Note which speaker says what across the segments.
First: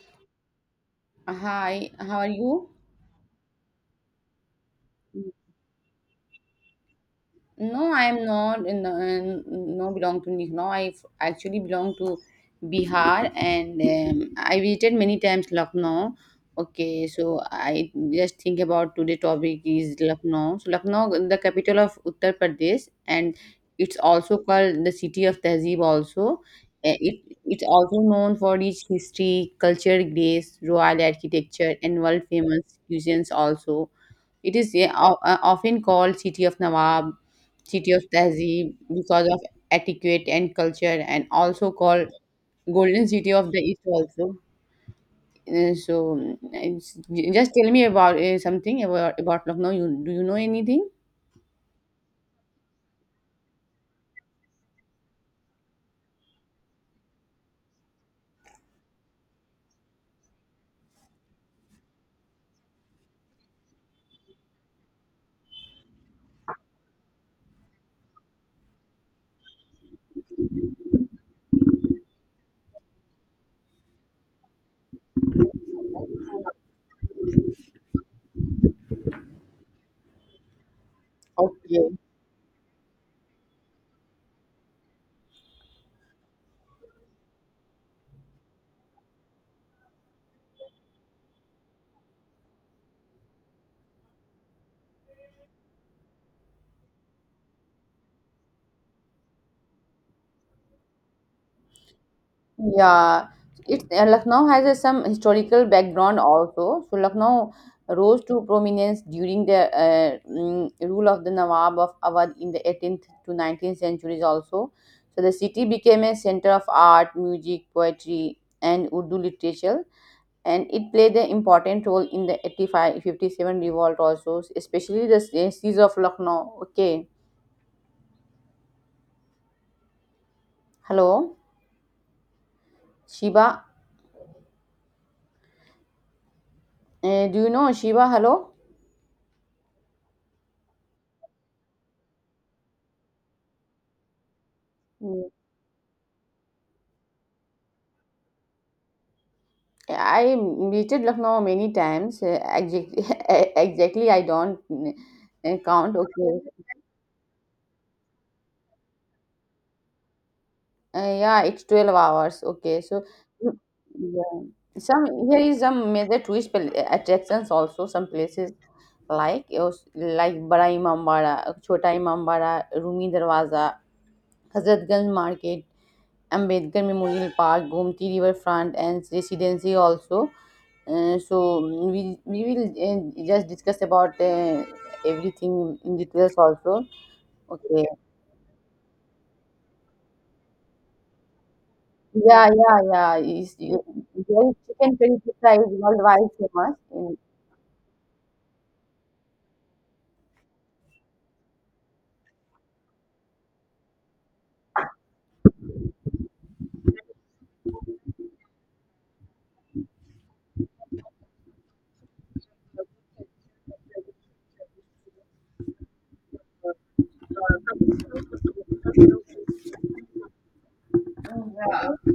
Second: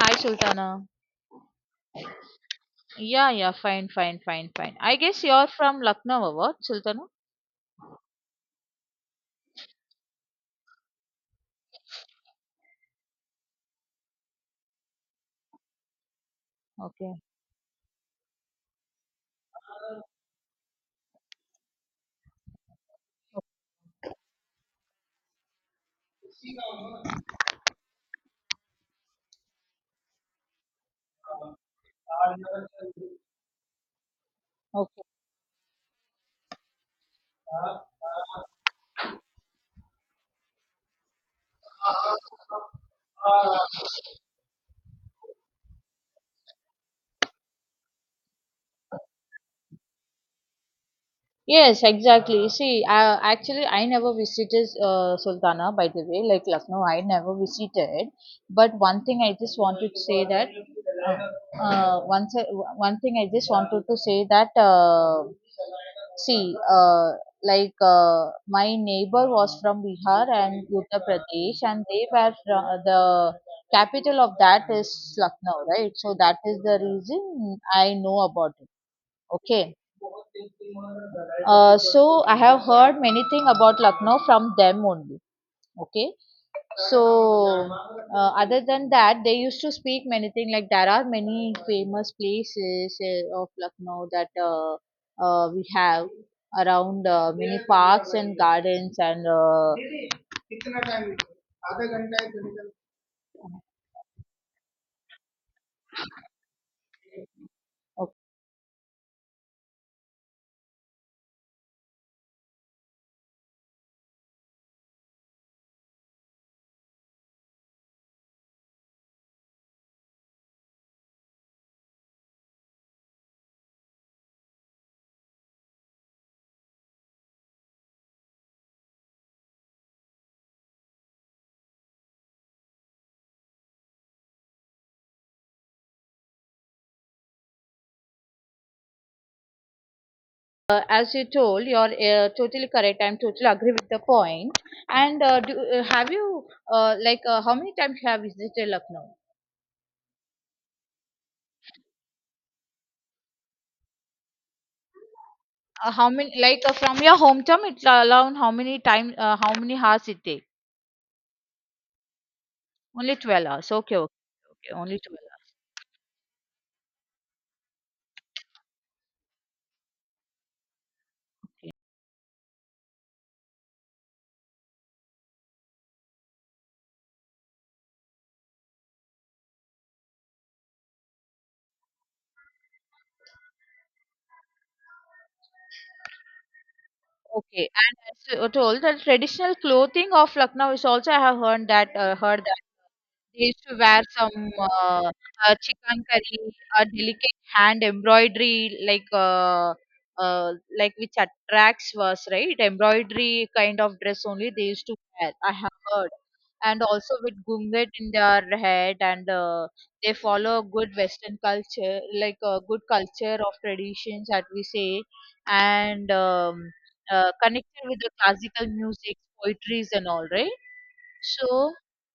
Speaker 1: Hi, Sultana.
Speaker 2: Hi, how are you?
Speaker 1: Yeah, yeah, fine, fine, fine, fine. I guess you're from Lucknow or what, Sultana?
Speaker 2: No, I am not in, no belong to Lucknow. Actually, belong to Bihar, and I visited many times Lucknow. Okay,
Speaker 1: Okay.
Speaker 2: so I just think about today topic is Lucknow. So Lucknow, the capital of Uttar Pradesh, and it's also called the city of Tehzeeb. Also, it's also known for its history, culture, grace, royal architecture, and world famous cuisines. Also, it is yeah,
Speaker 1: Okay.
Speaker 2: often called City of Nawab, city of tehzeeb because of etiquette and culture, and also called golden city of the east also. Uh, so mm, it's, just tell me about something about lucknow. You do you know anything?
Speaker 1: Yes, exactly. See, I, actually, I never visited Sultana, by the way, like Lucknow, I never visited. But one thing I just wanted to say that, once one thing I just wanted to say that. See, like my neighbor was from Bihar and Uttar Pradesh, and they were from the capital of that is Lucknow, right? So that is the reason I know about it. Okay. Uh,
Speaker 2: Okay.
Speaker 1: so I have heard many thing about Lucknow from them only. Okay. So, other than that, they used to speak many things. Like there are many famous places of Lucknow that we have around many parks and gardens. And Okay.
Speaker 2: Yeah, it Lucknow has a, some historical background also. So Lucknow rose to prominence during the rule of the Nawab of Awadh in the 18th to 19th centuries also. So the city became a center of art, music, poetry, and Urdu literature, and it played an important role in the 85 57 revolt also, especially the siege of Lucknow. Okay, hello, Shiva. Do you know Shiva? Hello.
Speaker 1: As you told, you're totally correct. I'm totally agree with the point. And have you like how many times you have visited Lucknow?
Speaker 2: I visited Lucknow many times. Exactly, exactly, I don't count.
Speaker 1: How many
Speaker 2: Okay,
Speaker 1: like from your hometown? It's around how many time? How many hours it takes?
Speaker 2: yeah, it's 12 hours. Okay, so
Speaker 1: Only 12
Speaker 2: mm,
Speaker 1: hours. Okay, okay,
Speaker 2: yeah.
Speaker 1: okay. Only
Speaker 2: Some
Speaker 1: 12
Speaker 2: here
Speaker 1: hours.
Speaker 2: is some major attractions also. Some places like Bada Imambara,
Speaker 1: Okay.
Speaker 2: Chota Imambara, Rumi Darwaza, Hazratganj Market, Ambedkar Memorial Park, Gomti Riverfront, and Residency also. We will just discuss about everything in details also.
Speaker 1: Okay,
Speaker 2: Okay.
Speaker 1: and as you told that traditional clothing of Lucknow is also I have heard that, heard
Speaker 2: Yeah, yeah, yeah.
Speaker 1: they
Speaker 2: Is
Speaker 1: used to wear some
Speaker 2: there is chicken
Speaker 1: uh,
Speaker 2: curry pizza
Speaker 1: uh,
Speaker 2: is
Speaker 1: chicken
Speaker 2: worldwide
Speaker 1: curry,
Speaker 2: famous.
Speaker 1: a
Speaker 2: In,
Speaker 1: delicate hand embroidery, uh, like which attracts was right? Embroidery kind of dress only they used to wear. I have heard, and also with gunget in their head, and they follow good Western culture, like a good culture of traditions that we say, and connected with the classical music, poetries, and all, right? So.
Speaker 2: yeah,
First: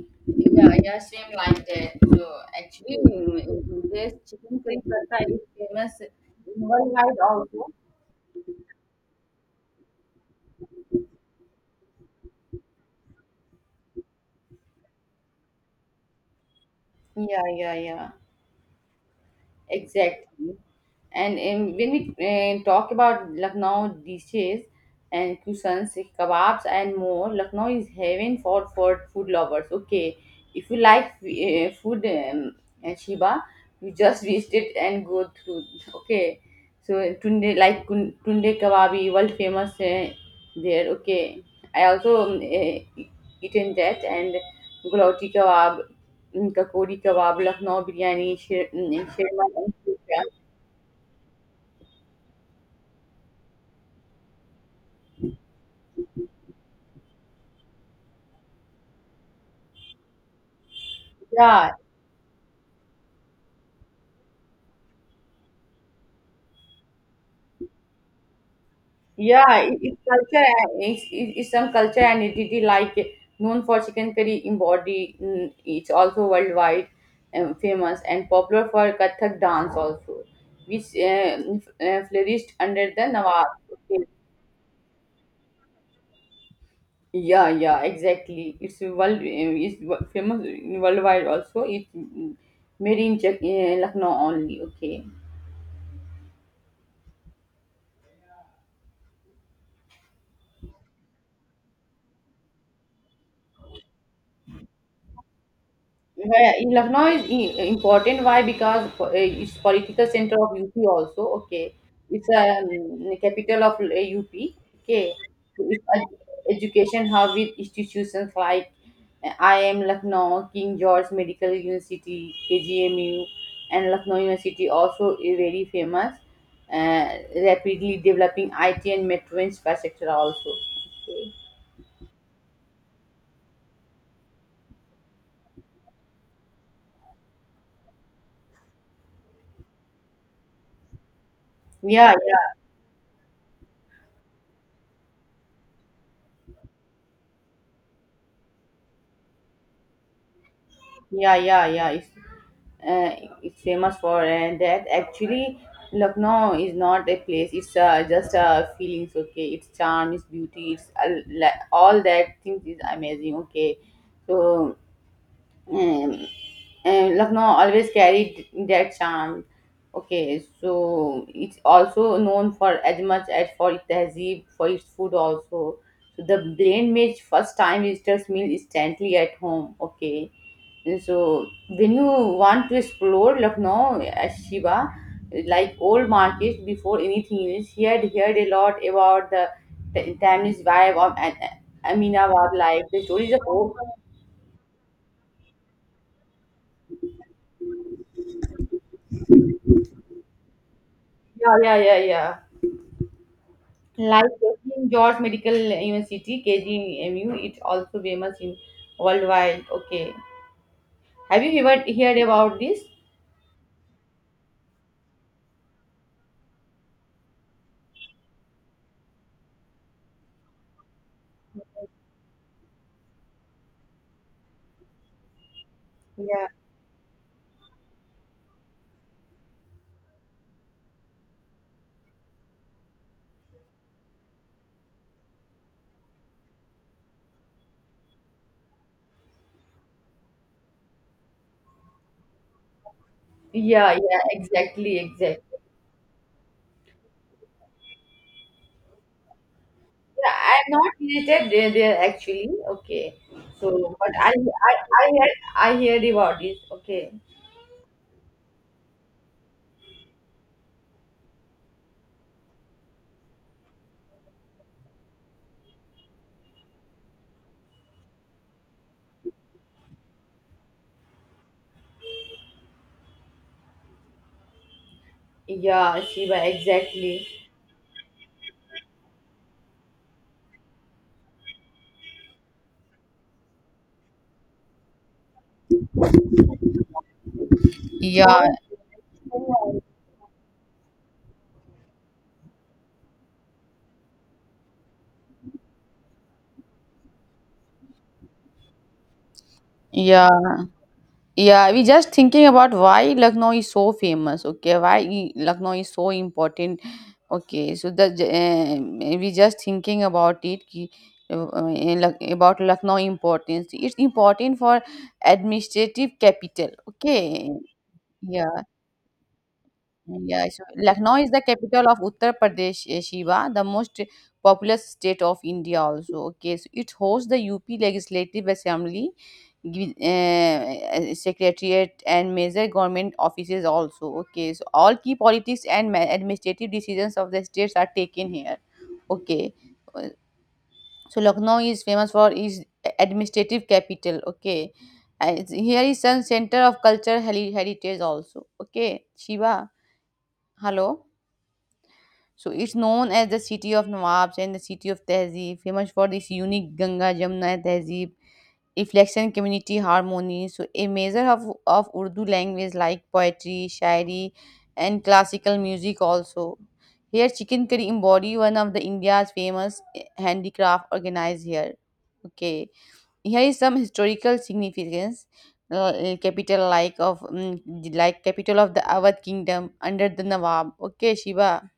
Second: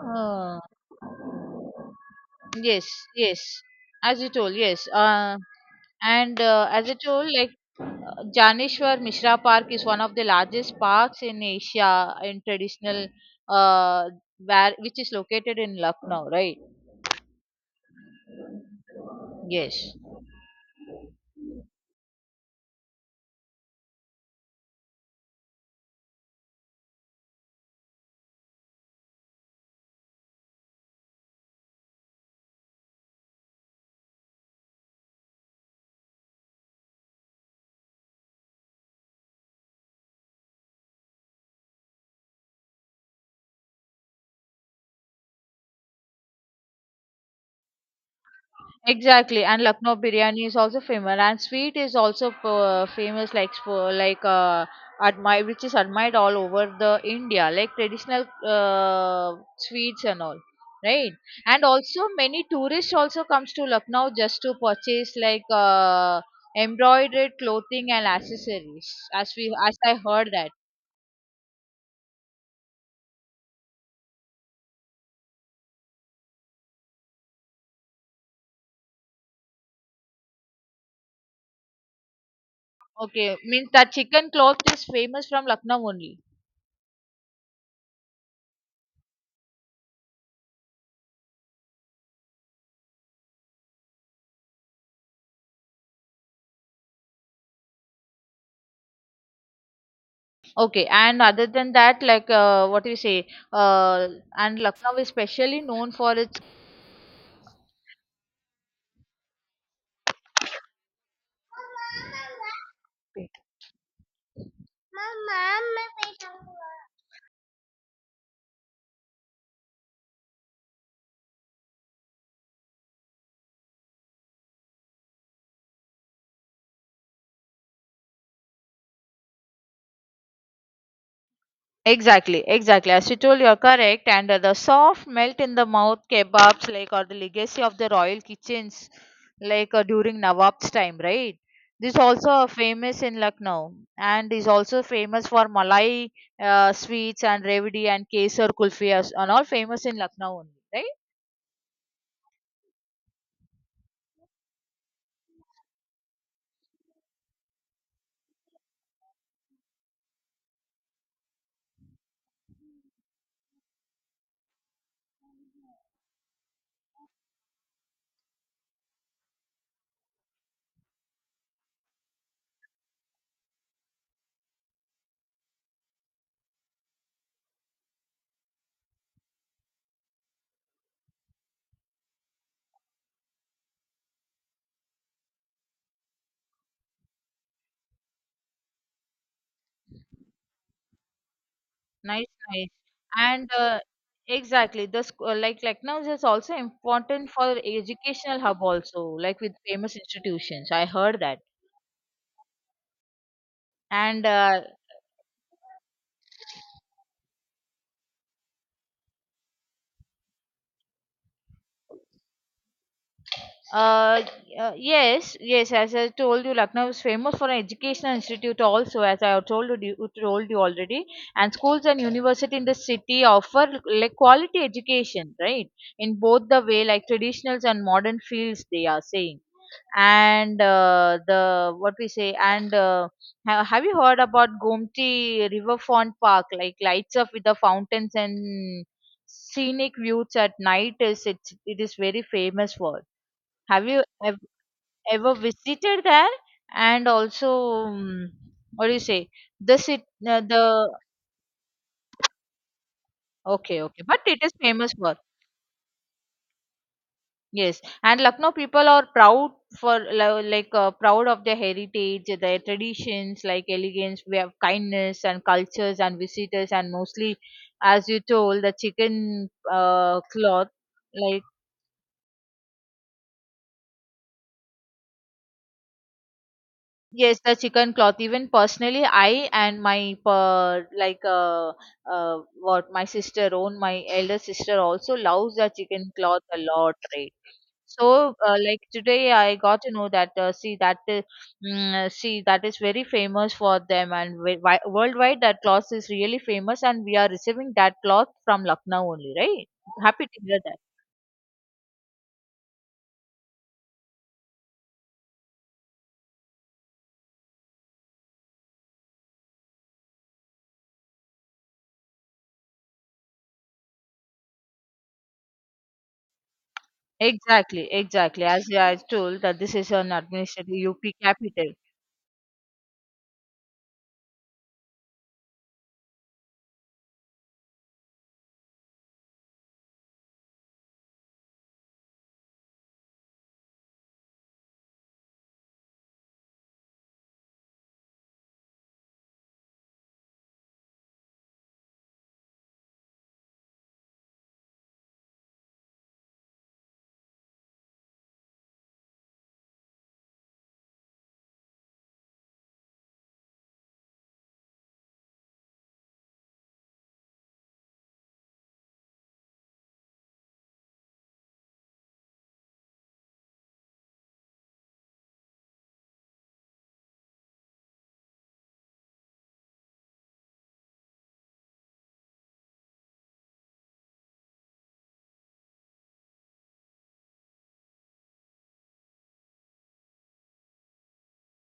Speaker 1: uh,
Speaker 2: yeah, yeah, same like that. So
Speaker 1: Yes,
Speaker 2: actually,
Speaker 1: yes.
Speaker 2: mm, this
Speaker 1: As you told,
Speaker 2: chicken curry
Speaker 1: yes.
Speaker 2: pizza is famous
Speaker 1: And as I
Speaker 2: worldwide
Speaker 1: told, like
Speaker 2: also.
Speaker 1: Janeshwar Mishra Park is one of the largest parks in Asia in traditional, uh, where which is located in Lucknow, right?
Speaker 2: Yeah, yeah, yeah.
Speaker 1: Yes.
Speaker 2: Exactly. And when we talk about Lucknow dishes and cuisines, eh, kebabs and more, Lucknow is heaven for food lovers. Okay, if you like food and Shiba, you just visit it and go through. Okay, so Tunde like Tunde kebabi, world famous there. Okay, I also eaten that, and gulauti kebab, mm, Kakori kebab, Lucknow biryani, Sher, mm,
Speaker 1: Exactly,
Speaker 2: Sherma.
Speaker 1: and Lucknow biryani is also famous, and sweet is also famous, like for like admired, which is admired all over the India, like traditional sweets and all, right? And
Speaker 2: Yeah,
Speaker 1: also many tourists also comes to Lucknow just to purchase like embroidered clothing and accessories, as we
Speaker 2: yeah.
Speaker 1: as I
Speaker 2: It's
Speaker 1: heard
Speaker 2: culture,
Speaker 1: that.
Speaker 2: and it's some culture and identity like known for chicken curry embody. Mm, it's also worldwide famous and popular for Kathak dance also, which flourished under the
Speaker 1: Okay,
Speaker 2: Nawab.
Speaker 1: means that
Speaker 2: Okay.
Speaker 1: chicken cloth is famous from Lucknow only.
Speaker 2: Yeah, yeah, exactly. It's world. It's famous worldwide also. It's mm, made in Czech, Lucknow only. Okay.
Speaker 1: Okay, and other than that, like what do you say? Uh, and Lucknow is specially known for its
Speaker 2: Yeah, in Lucknow is important. Why? Because it's political center of UP also. Okay, it's a capital of UP. Okay, so, it's an education hub with institutions like IIM Lucknow, King George Medical University, KGMU, and Lucknow University also eh, very famous. Uh, Rapidly developing IT and metro infrastructure also. Okay.
Speaker 1: exactly, exactly. As you told, you're correct. And the soft melt in the mouth kebabs, like, or the legacy of the royal kitchens, like during Nawab's time, right? This
Speaker 2: Yeah,
Speaker 1: also are
Speaker 2: yeah.
Speaker 1: famous in Lucknow, and is also famous for Malai sweets and Revdi and Kesar kulfi as- and all famous in Lucknow only, right?
Speaker 2: Yeah, yeah, yeah. It's famous for, and that actually Lucknow is not a place. It's just a feelings. Okay, its charm, its beauty, it's all that things is amazing. Okay, so um, Lucknow always carried that charm. Okay, so it's also known for as much as for its tehzeeb, for its food also. So the blend makes first time visitors meal instantly at home. Okay, and so when you want to explore Lucknow as Shiva, like old markets before anything else, he had heard a lot about the Tamiz vibe of
Speaker 1: Nice,
Speaker 2: Aminabad
Speaker 1: nice.
Speaker 2: life. The stories of
Speaker 1: And
Speaker 2: old.
Speaker 1: exactly, like Lucknow is also important for educational hub also, like with famous institutions. I heard that.
Speaker 2: Yeah, yeah, yeah, yeah.
Speaker 1: And
Speaker 2: Like King George Medical University (KGMU), it's also famous in worldwide. Okay, have you ever heard about this?
Speaker 1: uh, yes, yes, as I told you, Lucknow is famous for an educational institute also, as I have told you already. And schools and university in the city offer like quality education, right? In
Speaker 2: Yeah,
Speaker 1: both the way, like traditionals and modern fields, they are saying and the what we say and ha- have you heard about gomti riverfront park like lights up with the fountains and scenic views at night it is very famous for have
Speaker 2: yeah,
Speaker 1: you
Speaker 2: yeah.
Speaker 1: ev-
Speaker 2: Exactly,
Speaker 1: ever
Speaker 2: exactly.
Speaker 1: visited there and also um, what do you say the sit
Speaker 2: Yeah,
Speaker 1: the
Speaker 2: I'm not related there actually. Okay,
Speaker 1: okay
Speaker 2: so
Speaker 1: okay
Speaker 2: but
Speaker 1: but
Speaker 2: I,
Speaker 1: it is
Speaker 2: I,
Speaker 1: famous
Speaker 2: I
Speaker 1: for
Speaker 2: heard, I heard about this. Okay,
Speaker 1: yes, and Lucknow people are proud for lo- like proud of their heritage, their traditions, like elegance, we have kindness and cultures and visitors, and mostly, as you told, the chicken cloth. Like
Speaker 2: yeah, Shiva, exactly.
Speaker 1: yes, the chicken cloth. Even personally, I and my per, like what my sister own, my elder sister also loves the chicken cloth a lot, right? So,
Speaker 2: Yeah,
Speaker 1: like today, I got to know that see that see that is very famous for them and wi- wi- worldwide that cloth is really famous, and we are receiving that cloth from Lucknow only, right? Happy
Speaker 2: yeah.
Speaker 1: to hear that.
Speaker 2: Yeah, we just thinking about why Lucknow is so famous. Okay, why Lucknow is so important. Okay, so the we just thinking about it. About Lucknow importance. It's important for administrative capital. Okay,
Speaker 1: Exactly, exactly.
Speaker 2: yeah,
Speaker 1: As I told that this is an
Speaker 2: yeah, so
Speaker 1: administrative
Speaker 2: Lucknow
Speaker 1: UP
Speaker 2: is the
Speaker 1: capital.
Speaker 2: capital of Uttar Pradesh, eh, Shiva, the most populous state of India also. Okay, so it hosts the UP Legislative Assembly, Secretariat, and major government offices also. Okay, so all key politics and administrative decisions of the states are taken here. Okay, Uh, so Lucknow is famous for its administrative capital. Okay, and here is some center of culture heritage also. Okay, Shiva, hello. So it's known as the city of Nawabs and the city of Tehzeeb, famous for this unique Ganga Jamuna Tehzeeb, reflection community harmony. So a measure of Urdu language like poetry, shairi, and classical music also. Here, chicken curry embody one of the India's famous handicraft organized here. Okay, here is some historical significance. Capital like of mm, like Capital of the Awadh kingdom under the Nawab. Okay, Shiva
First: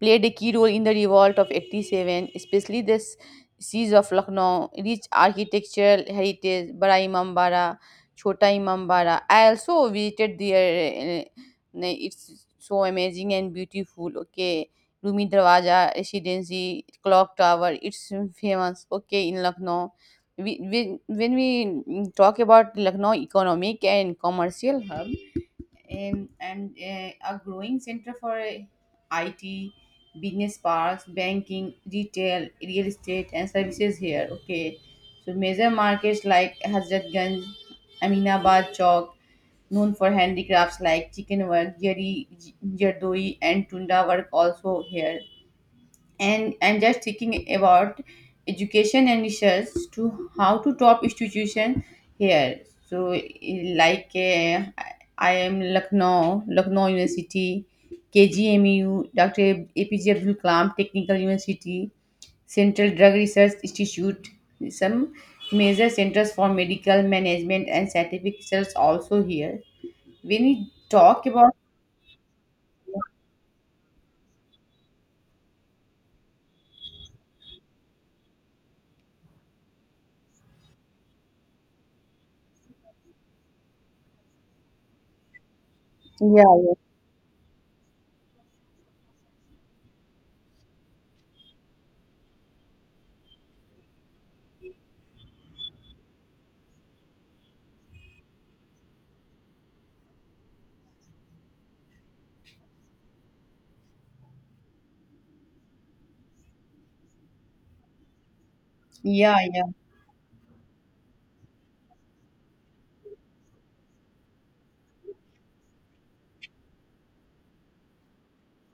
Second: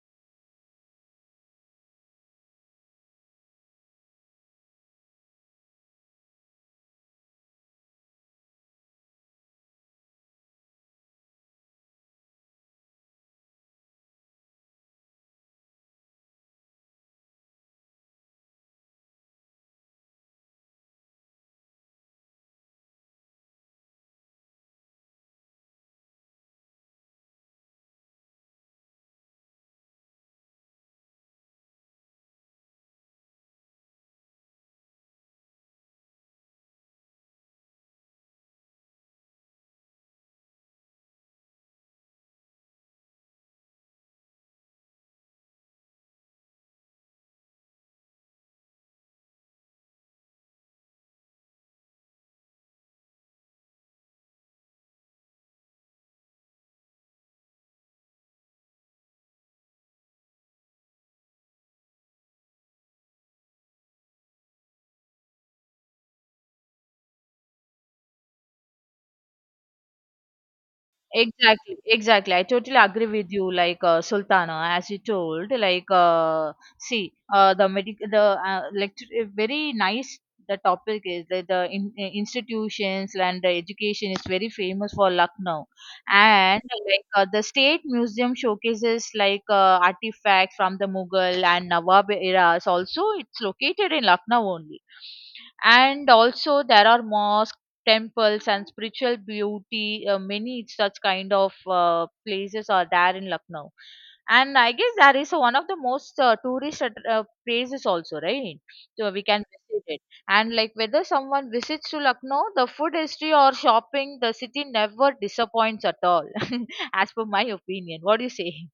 Speaker 2: played a key role in the revolt of 87, especially the siege of Lucknow, rich architectural heritage, Bara Imambara, Chota Imambara. I also visited there. It's so amazing and beautiful. Okay. Rumi Darwaja Residency, Clock Tower, it's famous. Okay, in Lucknow. When we mm, talk about Lucknow economic and commercial hub, and a growing center for IT, business parks, banking, retail, real estate, and services here. Okay, so major markets like Hazratganj, Aminabad Chowk, known for handicrafts like chicken work, jari, jardoi, and tunda work also here. And I'm just thinking about education and research to how to top institution here. So I am Lucknow, Lucknow University, KGMU, Dr. APJ Abdul Kalam Technical University, Central Drug Research Institute, some major centers for medical management and scientific research also here. When we talk about
Speaker 1: Exactly, exactly. I totally agree with you. Like Sultana, as you told, like see, the medic, the lecture, very nice. The topic is that the institutions and the education is very famous for Lucknow, and like the state museum showcases like artifacts from the Mughal and Nawab eras. Also, it's located in Lucknow only, and also there are mosques temples and spiritual beauty. Many such kind of places are there in Lucknow, and I guess that is one of the most tourist places also, right? So we
Speaker 2: yeah,
Speaker 1: can
Speaker 2: yeah.
Speaker 1: visit it. And like whether someone visits to Lucknow, the food history or shopping, the city never disappoints at all, as per my opinion. What do you say?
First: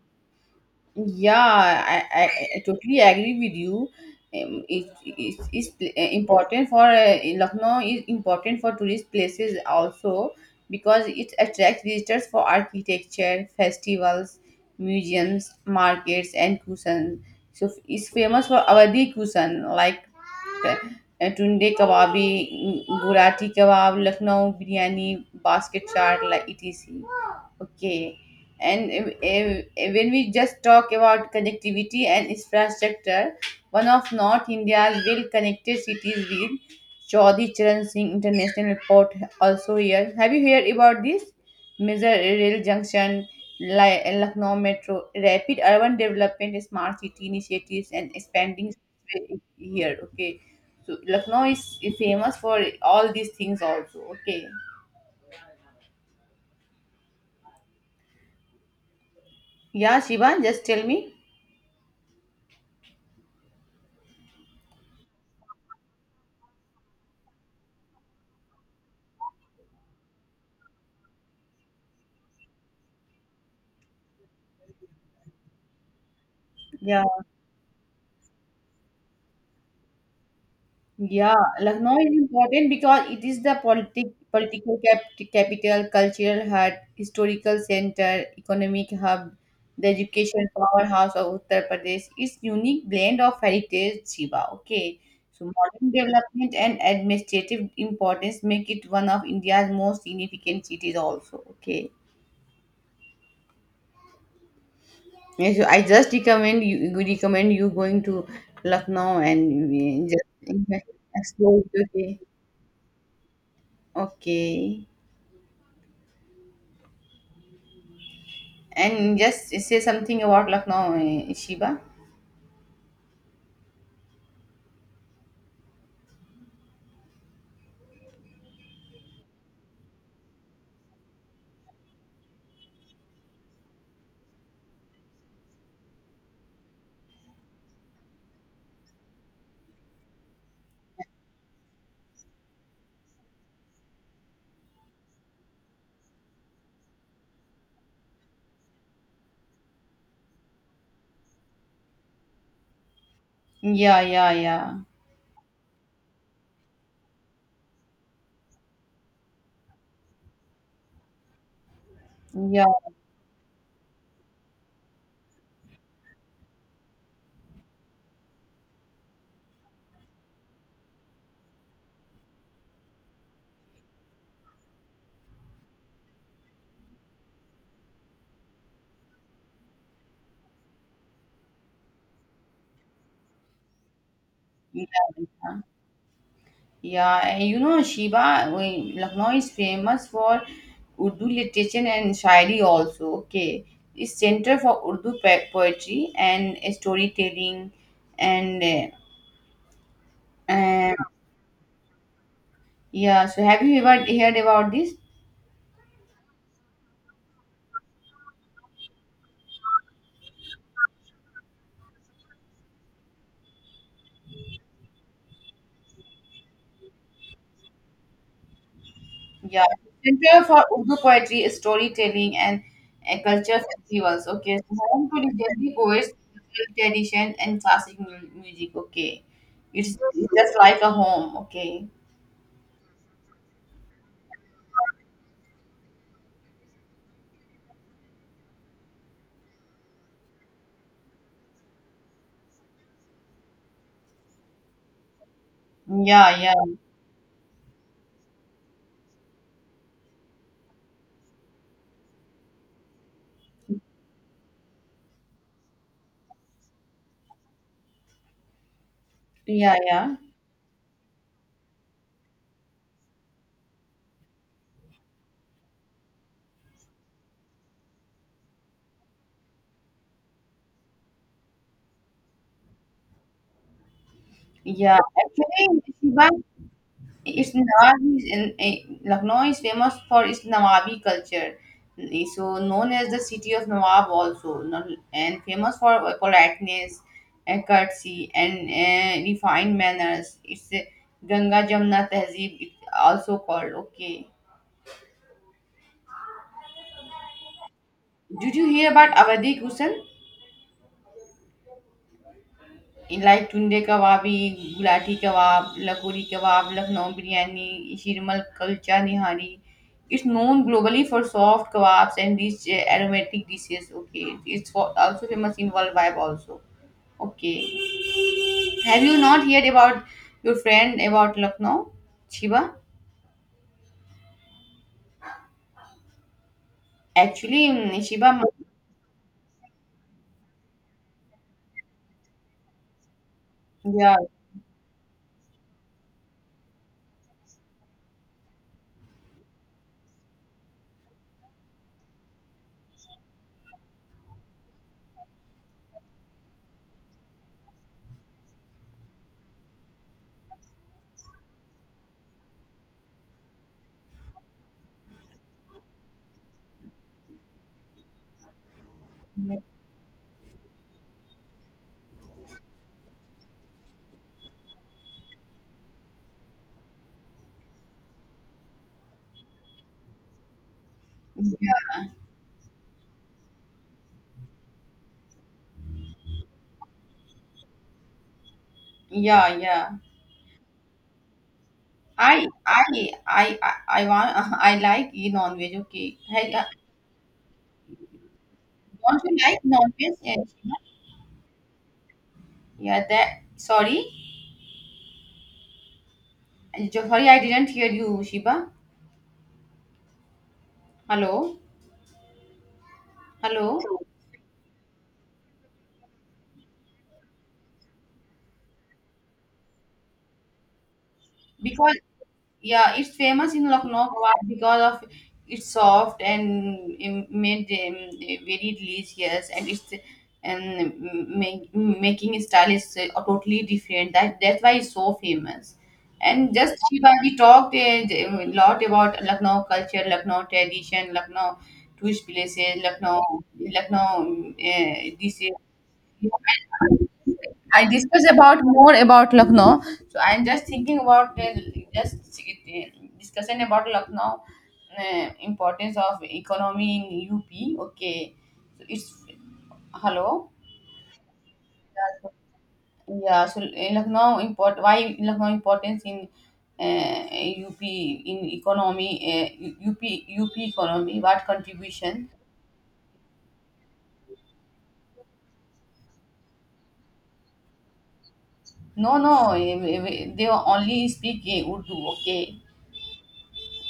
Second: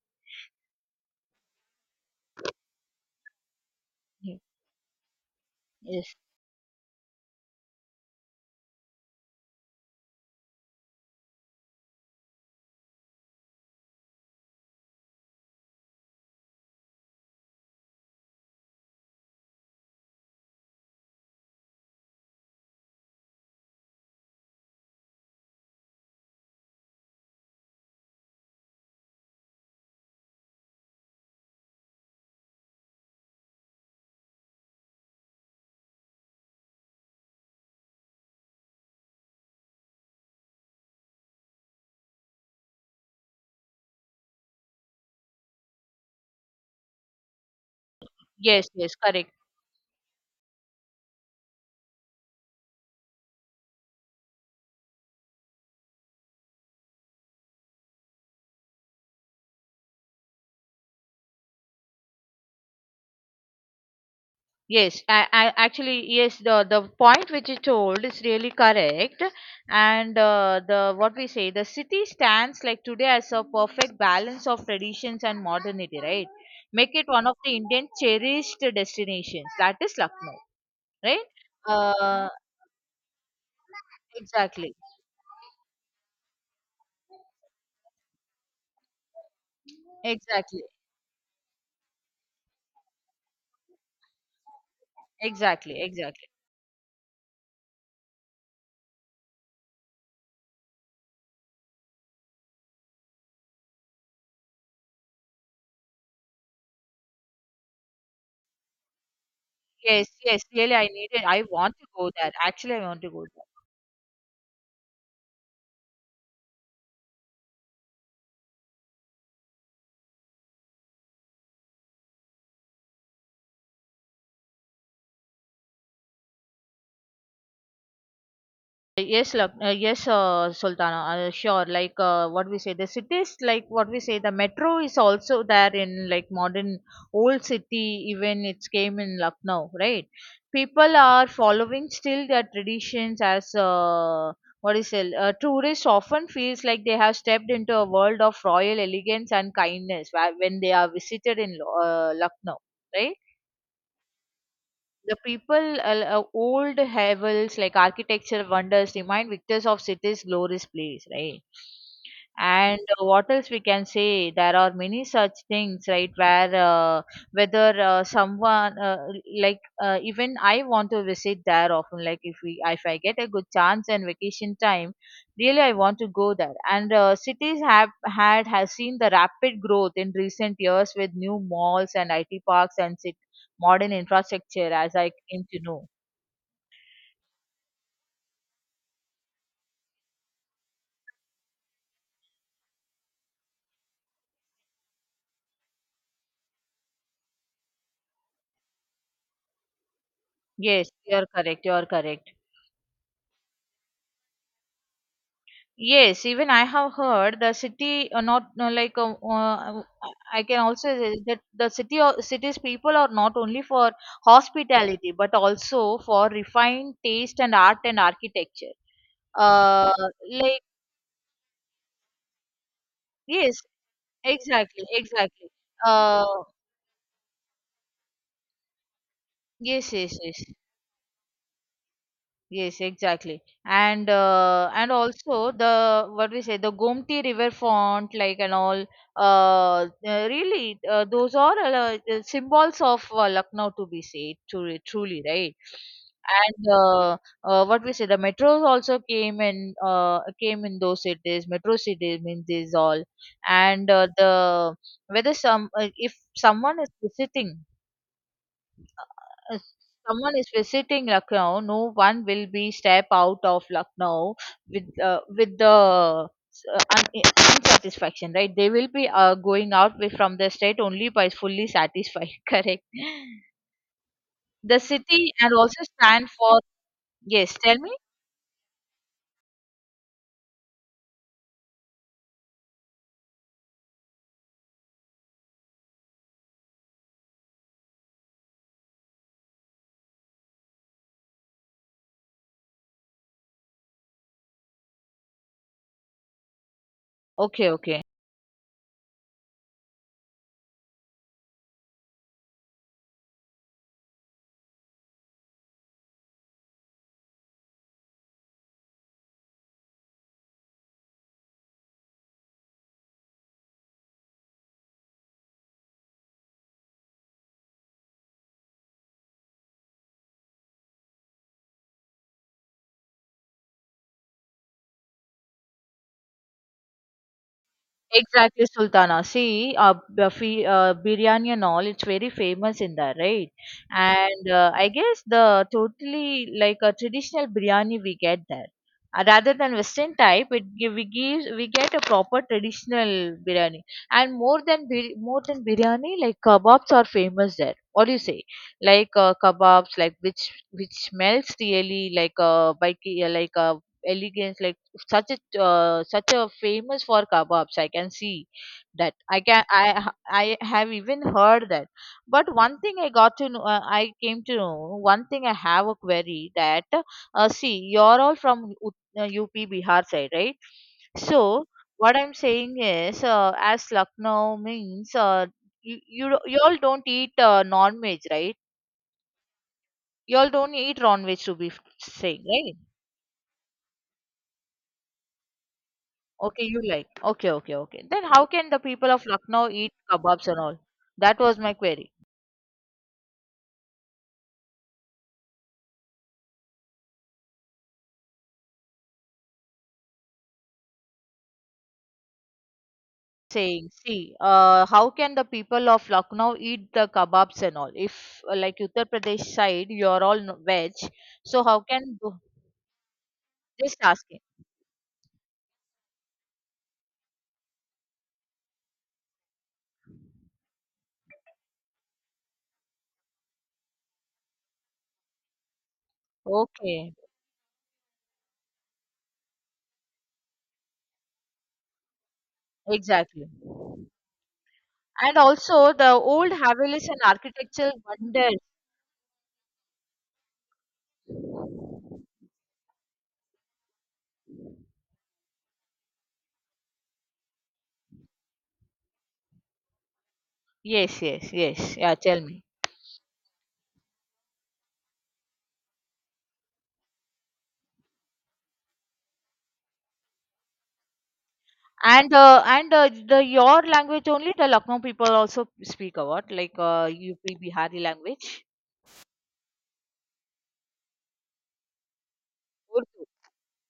Speaker 2: Yeah, I totally agree with you.
Speaker 1: Yes.
Speaker 2: Important for Lucknow is important for tourist places also, because it attracts visitors for architecture, festivals, museums, markets, and cuisine. So it's famous for Awadhi cuisine like ट टुंडे कबाबी, बुराटी kebab, Lucknow biryani, basket chaat, like etc. Okay, and when we just talk about connectivity and infrastructure, one of North India's well-connected cities with Chaudhry Charan Singh International Airport also here. Have you heard about this? Major rail junction, Lucknow Metro, rapid urban development, smart city initiatives, and
Speaker 1: Yes,
Speaker 2: expanding
Speaker 1: yes, correct.
Speaker 2: here. Okay, so Lucknow is famous for all these things also. Okay, yeah, Shivan, just tell me.
Speaker 1: Yes, I actually yes the point which you told is really correct, and the what we say the city stands like today as a perfect balance of traditions and modernity, right? Make
Speaker 2: Yeah.
Speaker 1: it one of the Indian cherished destinations. That is Lucknow, right?
Speaker 2: Yeah, Lucknow is
Speaker 1: Uh,
Speaker 2: important because it is the
Speaker 1: exactly,
Speaker 2: capital, cultural hub, historical center, economic hub, the education
Speaker 1: exactly,
Speaker 2: powerhouse of Uttar Pradesh. Its unique blend of heritage, Shiva. Okay, so
Speaker 1: exactly,
Speaker 2: modern
Speaker 1: exactly.
Speaker 2: development and administrative importance make it one of India's most significant cities. Also, okay. Yes, so I just recommend you you recommend you going to Lucknow, and
Speaker 1: Yes, yes. Really,
Speaker 2: just
Speaker 1: I need it. I
Speaker 2: explore
Speaker 1: want to
Speaker 2: it.
Speaker 1: go
Speaker 2: Okay.
Speaker 1: there. Actually, I want to go
Speaker 2: Okay. And just say something about Lucknow, eh, Sheba.
Speaker 1: yes, Lak- yes, Sultana, sure. Like what we say, the cities, like what we say, the metro is also there in like modern old city. Even it's came in Lucknow, right? People are following still their traditions as what is it? Tourists often feels like they have stepped into a world of royal elegance and kindness wh- when they are visited in Lo- Lucknow, right?
Speaker 2: Yeah, yeah, yeah,
Speaker 1: The people, old havels like architecture wonders remind victors of city's glorious place, right?
Speaker 2: yeah,
Speaker 1: And what else we can say? There are many such things, right? Where whether someone like even I want to visit there often. Like if we if I get a good chance and vacation time, really I want to go there. And cities have had has seen the rapid growth in recent years with new malls and IT parks and cities modern infrastructure
Speaker 2: yeah,
Speaker 1: as I came
Speaker 2: yeah.
Speaker 1: to know.
Speaker 2: Yeah, and you know, Sheba, Lucknow is famous for Urdu literature and Shairi also. Okay, it's center for Urdu poetry and eh, storytelling, and
Speaker 1: Yes,
Speaker 2: uh,
Speaker 1: you are correct. You are correct.
Speaker 2: yeah. So, have you ever heard about this?
Speaker 1: Yes, even I have heard the city not no, like I can also say that the city o- cities people are not only for hospitality but also for refined taste and art and architecture.
Speaker 2: Yeah,
Speaker 1: Uh,
Speaker 2: center
Speaker 1: like
Speaker 2: for Urdu poetry is storytelling and
Speaker 1: yes,
Speaker 2: culture festivals. Okay, so
Speaker 1: exactly,
Speaker 2: home to the
Speaker 1: exactly.
Speaker 2: Delhi poets,
Speaker 1: Uh,
Speaker 2: cultural tradition, and classic music. Okay,
Speaker 1: yes,
Speaker 2: it's
Speaker 1: yes,
Speaker 2: it's
Speaker 1: yes.
Speaker 2: just like a home. Okay,
Speaker 1: Yes, exactly. And also the what we say the Gomti River font like and all really those are symbols of Lucknow to be said truly, truly right.
Speaker 2: yeah, yeah,
Speaker 1: And what we say the metros also came in came in those cities metro cities means these all and the whether some if someone is visiting if
Speaker 2: yeah, yeah,
Speaker 1: someone is visiting Lucknow, no one will be step out of Lucknow with the unsatisfaction, right? They will be going out with, from the state only by fully satisfied. Correct. The
Speaker 2: yeah.
Speaker 1: city and
Speaker 2: Actually,
Speaker 1: also
Speaker 2: Shiba,
Speaker 1: stand for
Speaker 2: it's
Speaker 1: yes. Tell me.
Speaker 2: Nawabis in eh, Lucknow is famous for its Nawabi culture. Eh, so known as the city of Nawab also, and famous for politeness, and courtesy, and refined manners. It's Ganga Jamna Tehzeeb, it's also called. Okay.
Speaker 1: Okay. Okay.
Speaker 2: Did you hear about Awadhi Kusan? Like Tunday Kababi, Galouti kebab, lakori kebab, Lucknow biryani, Shirmal kulcha nihari. It's known globally for soft kebabs and rich aromatic dishes. Okay, it's for, also famous in world vibe also. Okay, have you not heard about your friend about Lucknow, Shiva? Actually, mm, Shiva,
Speaker 1: Exactly, Sultana. See, Buffy, biryani and all, it's very famous in there, right?
Speaker 2: ma-
Speaker 1: And I guess the totally like a traditional biryani we get there. Rather than Western type, it gi- we gives we get a proper traditional biryani, and more than bir- more than biryani, like kebabs are famous there. What do you say? Like kebabs, like which smells really like like elegance like such a such a famous for kebabs I can see that I
Speaker 2: yeah,
Speaker 1: can I have even heard that but one thing I got to know I came to know one thing I have a query that see you're all from U- up bihar side right so what I'm saying is, as Lucknow means, you you all don't eat non-veg, right?
Speaker 2: yeah, yeah.
Speaker 1: You all don't eat non-veg to be f- saying,
Speaker 2: I,
Speaker 1: right?
Speaker 2: I, I, I, I want. I like e non veg. Okay, hey,
Speaker 1: Okay, you like. Okay, okay, okay. Then how can the people
Speaker 2: don't
Speaker 1: of
Speaker 2: you like
Speaker 1: Lucknow
Speaker 2: non
Speaker 1: eat
Speaker 2: veg?
Speaker 1: kebabs and all? That was my query.
Speaker 2: Yeah, that. Sorry, sorry, I didn't hear you, Shiba. Hello, hello.
Speaker 1: Saying, see, how can the people of Lucknow eat the kebabs and all? If like Uttar Pradesh side, you are all no- veg, so how
Speaker 2: Because
Speaker 1: can th-
Speaker 2: yeah, it's famous in
Speaker 1: just
Speaker 2: Lucknow kebab
Speaker 1: asking?
Speaker 2: because of it's soft and made very delicious, and it's and making style is totally different. That that's why it's so famous. And just Shiba,
Speaker 1: Okay,
Speaker 2: we talked a lot about Lucknow culture, Lucknow tradition, Lucknow tourist places, Lucknow,
Speaker 1: exactly.
Speaker 2: Lucknow
Speaker 1: And
Speaker 2: this.
Speaker 1: also the old Havelis and
Speaker 2: I
Speaker 1: architectural
Speaker 2: discuss
Speaker 1: wonders.
Speaker 2: about more about Lucknow. So I'm just thinking about just discussing about Lucknow importance of economy in UP. Okay, so it's hello.
Speaker 1: Yes, yes, yes. Yeah, tell me.
Speaker 2: Yeah, so in Lucknow import why Lucknow importance in UP in economy UP economy what contribution?
Speaker 1: And the your language only the Lucknow people also speak a lot, like UP Bihari language.
Speaker 2: No, no, they only speak eh, Urdu. Okay.
Speaker 1: Urdu.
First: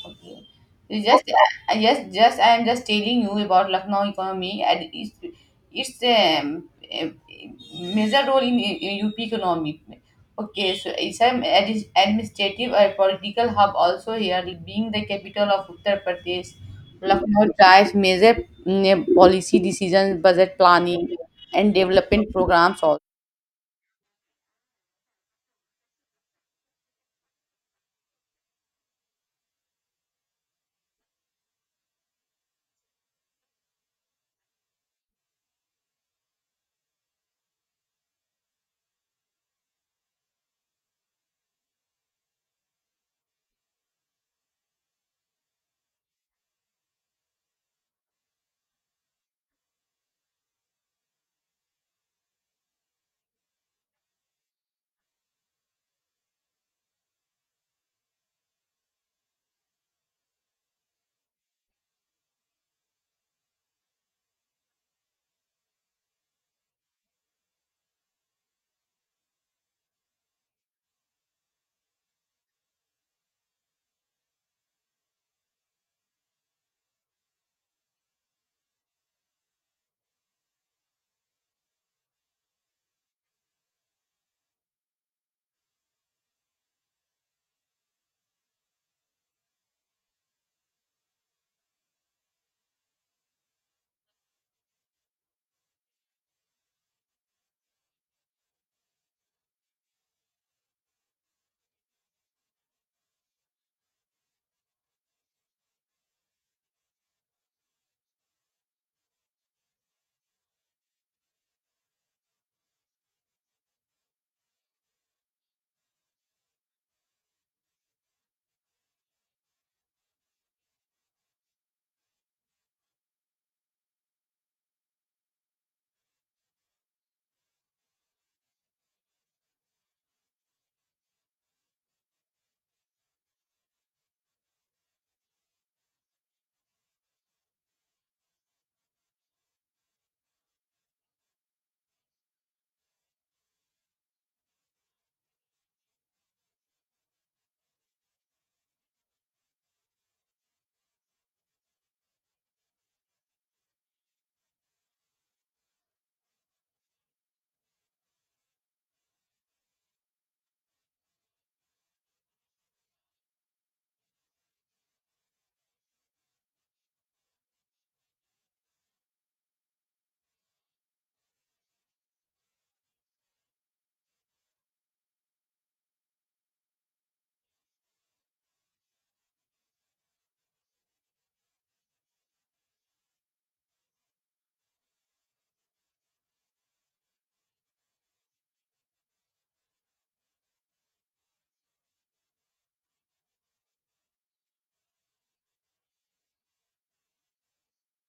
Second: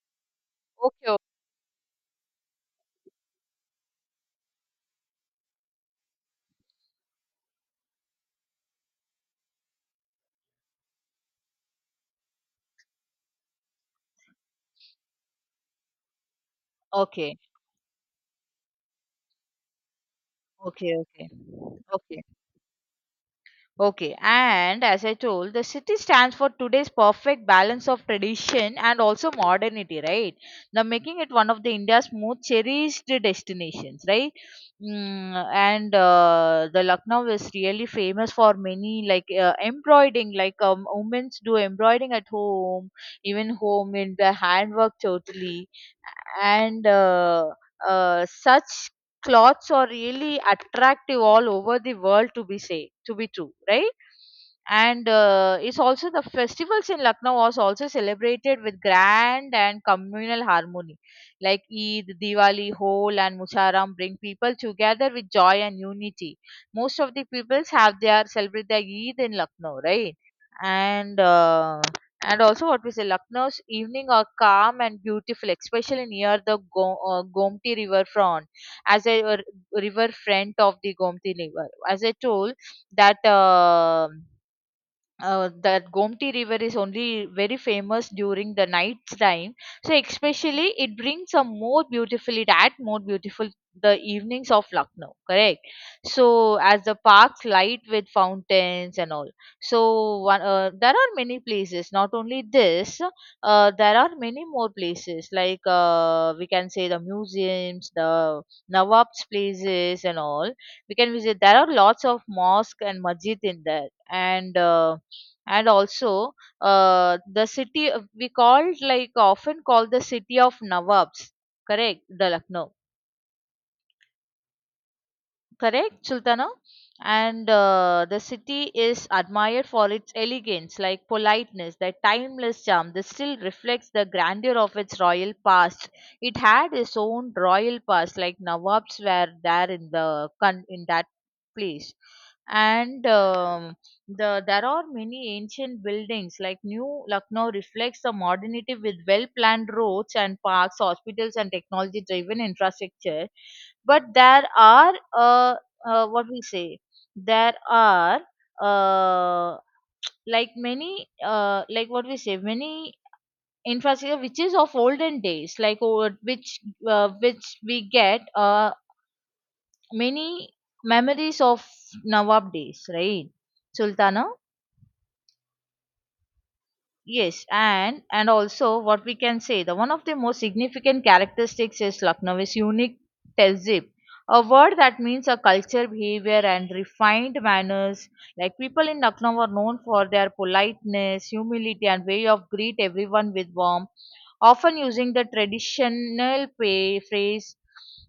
Speaker 2: Okay. You
Speaker 1: Okay.
Speaker 2: just I am just telling you about Lucknow economy and its eh, major role in UP economy. Okay, so it's an administrative or political hub also here, being the capital of Uttar Pradesh.
Speaker 1: Okay.
Speaker 2: Lucknow drives major mm, policy decisions, budget
Speaker 1: Okay,
Speaker 2: planning,
Speaker 1: okay,
Speaker 2: and
Speaker 1: okay, okay.
Speaker 2: development programs also.
Speaker 1: Okay, and as I told, the city stands for today's perfect balance of tradition and also modernity, right? Now, making it one of the India's most cherished destinations, right? Mm, and the Lucknow is really famous for many like embroidering, like women do embroidering at home, even home in their handwork totally and such cloths are really attractive all over the world to be say to be true, right. And it's also the festivals in Lucknow was also celebrated with grand and communal harmony, like Eid, Diwali, Hol and Muharram bring people together with joy and unity. Most of the peoples have their celebrate their Eid in Lucknow, right? And uh, and also, what we say, Lucknow's evening are calm and beautiful, especially near the Gomti River front, as a r- river front of the Gomti River. As I told that. That Gomti River is only very famous during the night time. So especially it brings a more beautiful, it add more beautiful the evenings of Lucknow, correct? So as the parks light with fountains and all. So one, there are many places, not only this, there are many more places like we can say the museums, the Nawab's places and all. We can visit, there are lots of mosque and masjid in there, and also the city we called like often called the city of Nawabs, correct, the Lucknow, correct, Sultana. And the city is admired for its elegance like politeness, that timeless charm this still reflects the grandeur of its royal past. It had its own royal past, like Nawabs were there in the in that place. And the there are many ancient buildings, like new Lucknow reflects the modernity with well planned roads and parks, hospitals and technology driven infrastructure. But there are what we say, there are uh, like many like what we say, many infrastructure which is of olden days, like which we get many memories of Nawab days, right, Sultana. Yes, and also what we can say, the one of the most significant characteristics is Lucknow's unique tehzeeb, a word that means a culture, behavior, and refined manners. Like people in Lucknow are known for their politeness, humility, and way of greet everyone with warmth, often using the traditional phrase.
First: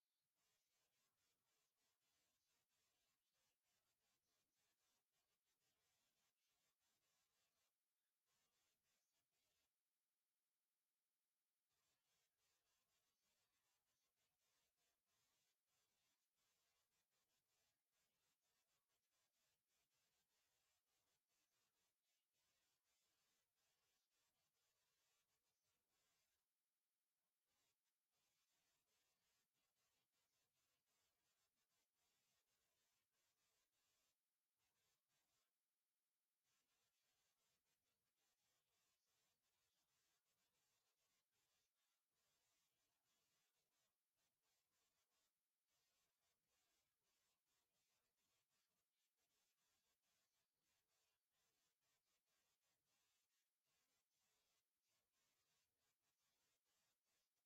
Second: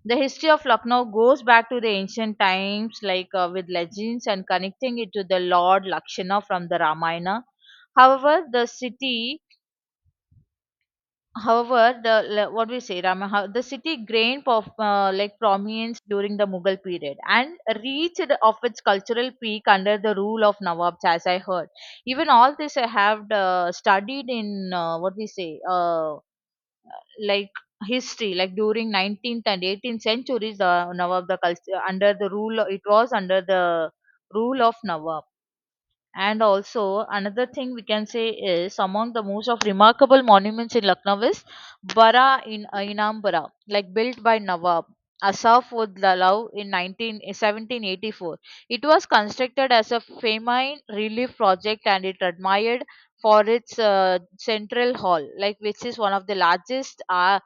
Speaker 1: The history of Lucknow goes back to the ancient times, like with legends and connecting it to the Lord Lakshana from the Ramayana. However, the city, however, the what we say, Rama, how, the city gained of like prominence during the Mughal period and reached of its cultural peak under the rule of Nawabs, as I heard. Even all this I have studied in what we say, like history, like during 19th and 18th centuries, the Nawab the culture under the rule, it was under the rule of Nawab. And also, another thing we can say is among the most of remarkable monuments in Lucknow is Bara in Inambara, like built by Nawab Asaf Ud Lalau in 1784. It was constructed as a famine relief project and it admired for its central hall, like which is one of the largest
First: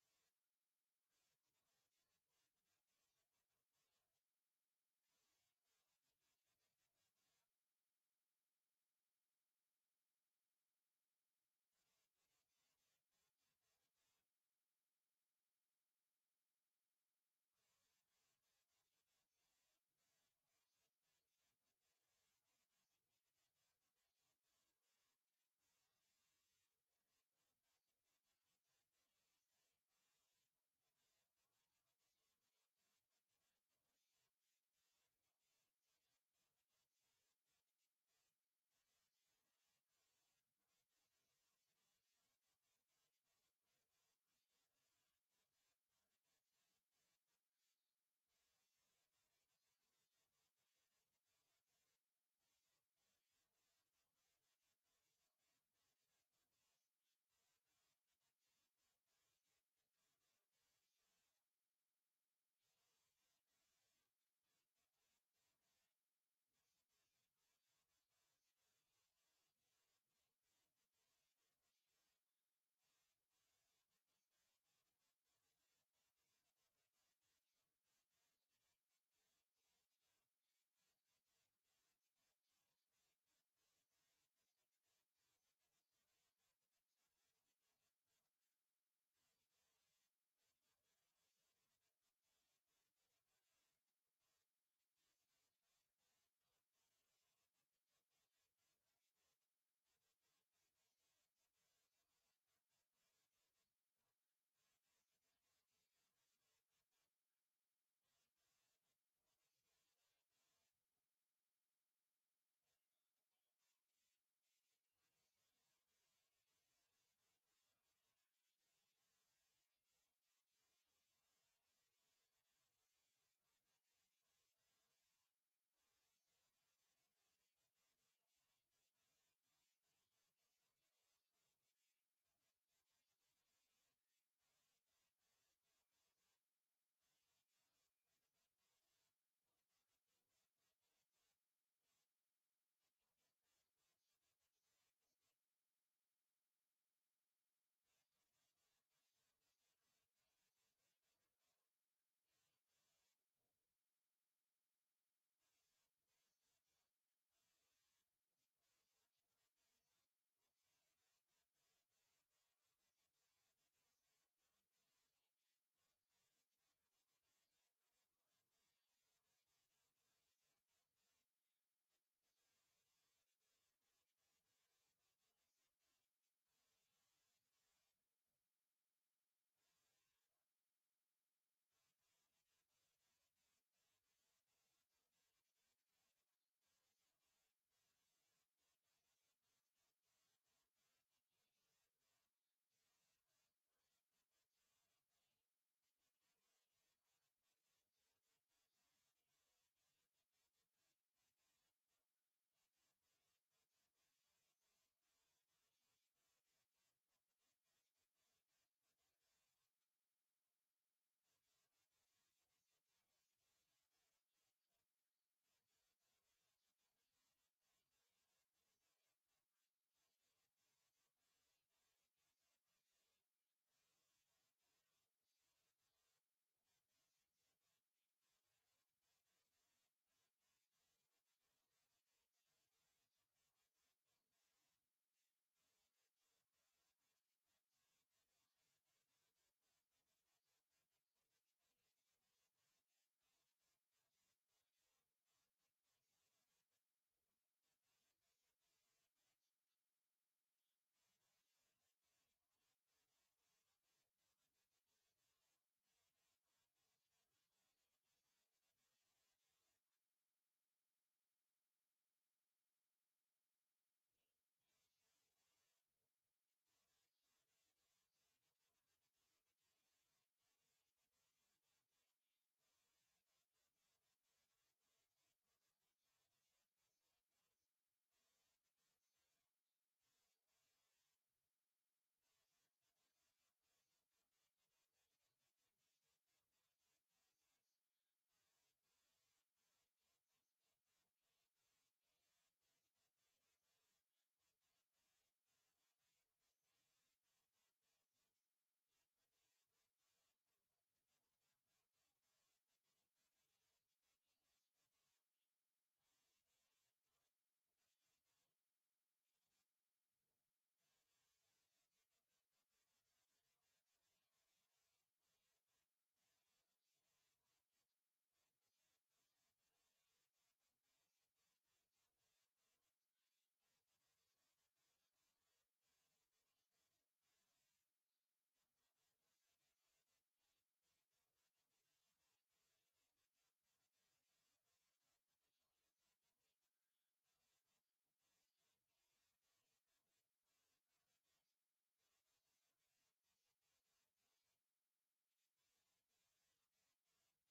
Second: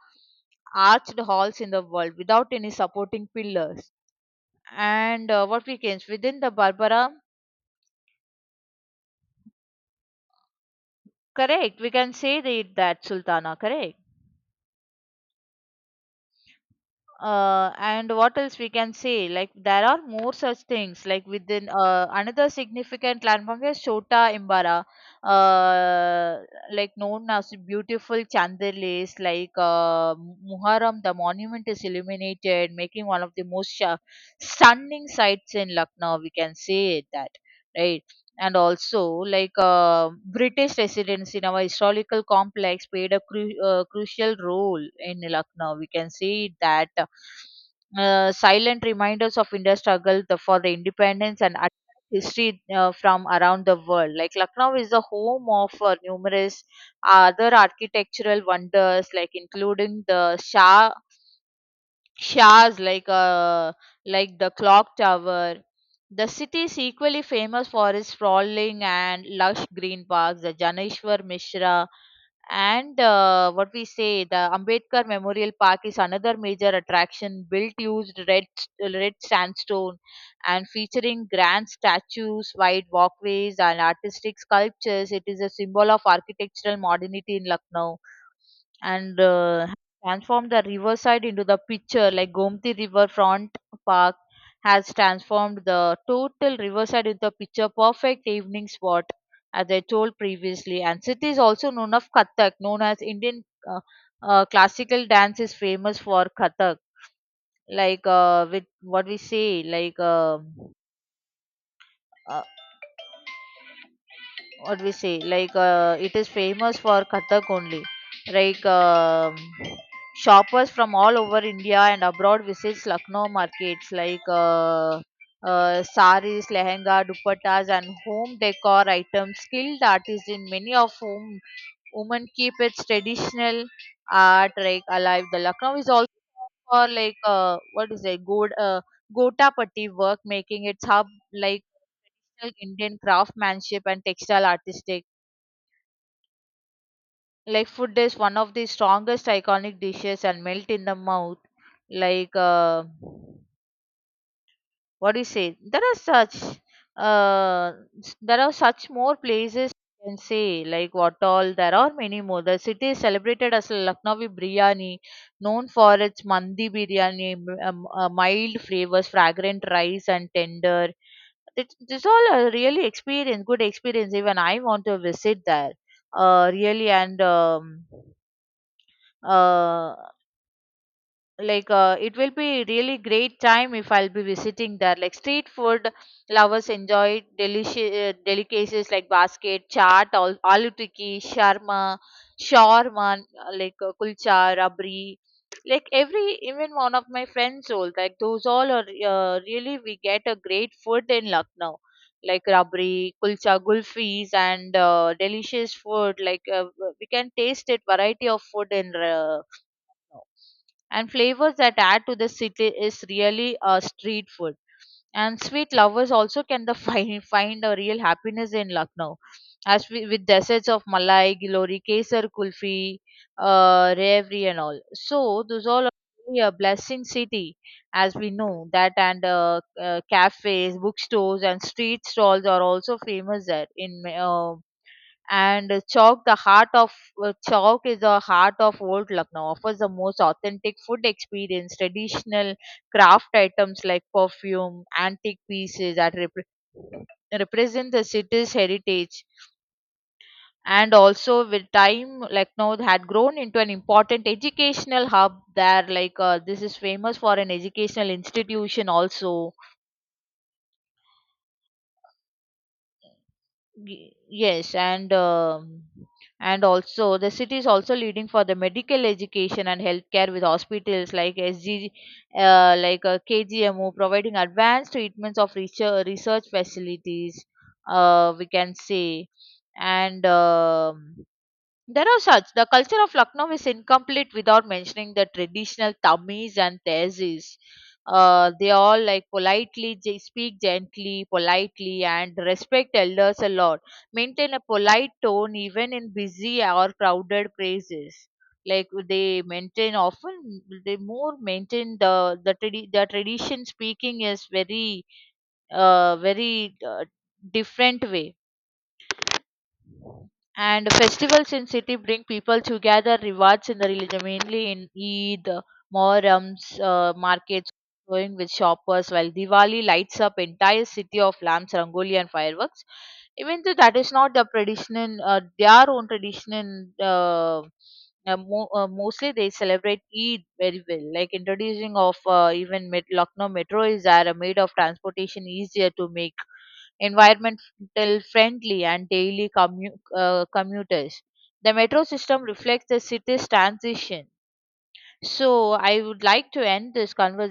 Speaker 1: arched halls in the world without any supporting pillars. And what we can within the Barbara. Correct. We can say the, that Sultana. Correct. And what else we can say? Like there are more such things. Like within another significant landmark is Chota Imbara, uh, like known as beautiful chandeliers. Like Muharram, the monument is illuminated, making one of the most stunning sights in Lucknow. We can say that, right? And also like British residents in our historical complex played a crucial role in Lucknow, we can see that. Uh, silent reminders of India's struggle the, for the independence and history from around the world. Like Lucknow is the home of numerous other architectural wonders like including the shah Shahs like the clock tower. The city is equally famous for its sprawling and lush green parks, the Janeshwar Mishra, and what we say, the Ambedkar Memorial Park is another major attraction built used red sandstone and featuring grand statues, wide walkways, and artistic sculptures. It is a symbol of architectural modernity in Lucknow. And transformed the riverside into the picture, like Gomti Riverfront park has transformed the total riverside into a picture perfect evening spot, as I told previously. And city is also known of Kathak, known as Indian uh, classical dance is famous for Kathak, like with what we say like uh, what we say like it is famous for Kathak only, like shoppers from all over India and abroad visits Lucknow markets, like saris, lehenga, dupattas and home decor items. Skilled artists in many of whom women keep its traditional art like alive. The Lucknow is also for, like what is it good, gota patti work, making its hub like Indian craftsmanship and textile artistic. Like food is one of the strongest iconic dishes and melt in the mouth, like what do you say, there are such uh, there are such more places you can say, like what all, there are many more. The city is celebrated as Lucknowi biryani, known for its mandi biryani, mild flavors, fragrant rice and tender. It it's all a really experience, good experience. Even I want to visit there really. And uh like it will be really great time if I'll be visiting there. Like street food lovers enjoy delicious delicacies like basket chaat, aloo tikki, sharma, shawarma, like kulcha, rabri. Like every even one of my friends sold, like those all are really we get a great food in Lucknow, like rabri, kulcha, gulfis, and delicious food. Like we can taste it variety of food in no, and flavors that add to the city is really street food. And sweet lovers also can the find find a real happiness in Lucknow, as we, with desserts of malai, gilori, kesar, kulfi, revri, and all. So those all are really a blessing city, as we know that. And cafes, bookstores, and street stalls are also famous there in Ma- uh, and Chowk, the heart of Chowk is the heart of old Lucknow, offers the most authentic food experience. Traditional craft items like perfume, antique pieces that represent the city's heritage. And also, with time, Lucknow had grown into an important educational hub there. Like, this is famous for an educational institution also. Yes. And and also the city is also leading for the medical education and healthcare with hospitals like SG, like KGMO, providing advanced treatments of research, research facilities, we can say. And there are such. The culture of Lucknow is incomplete without mentioning the traditional Tamis and Tezis. They all like politely they speak gently, politely, and respect elders a lot. Maintain a polite tone even in busy or crowded places. Like they maintain often, they more maintain the the tradition. Speaking is very uh very uh, different way. And festivals in city bring people together rewards in the religion mainly in Eid, mohrams, markets going with shoppers, while Diwali lights up entire city of lamps, rangoli and fireworks. Even though that is not the tradition, their own tradition, mostly they celebrate Eid very well. Like introducing of even Lucknow metro is there, a made of transportation easier to make environment environmental friendly and daily commuters. The metro system reflects the city's transition. So, I would like to end this conversation.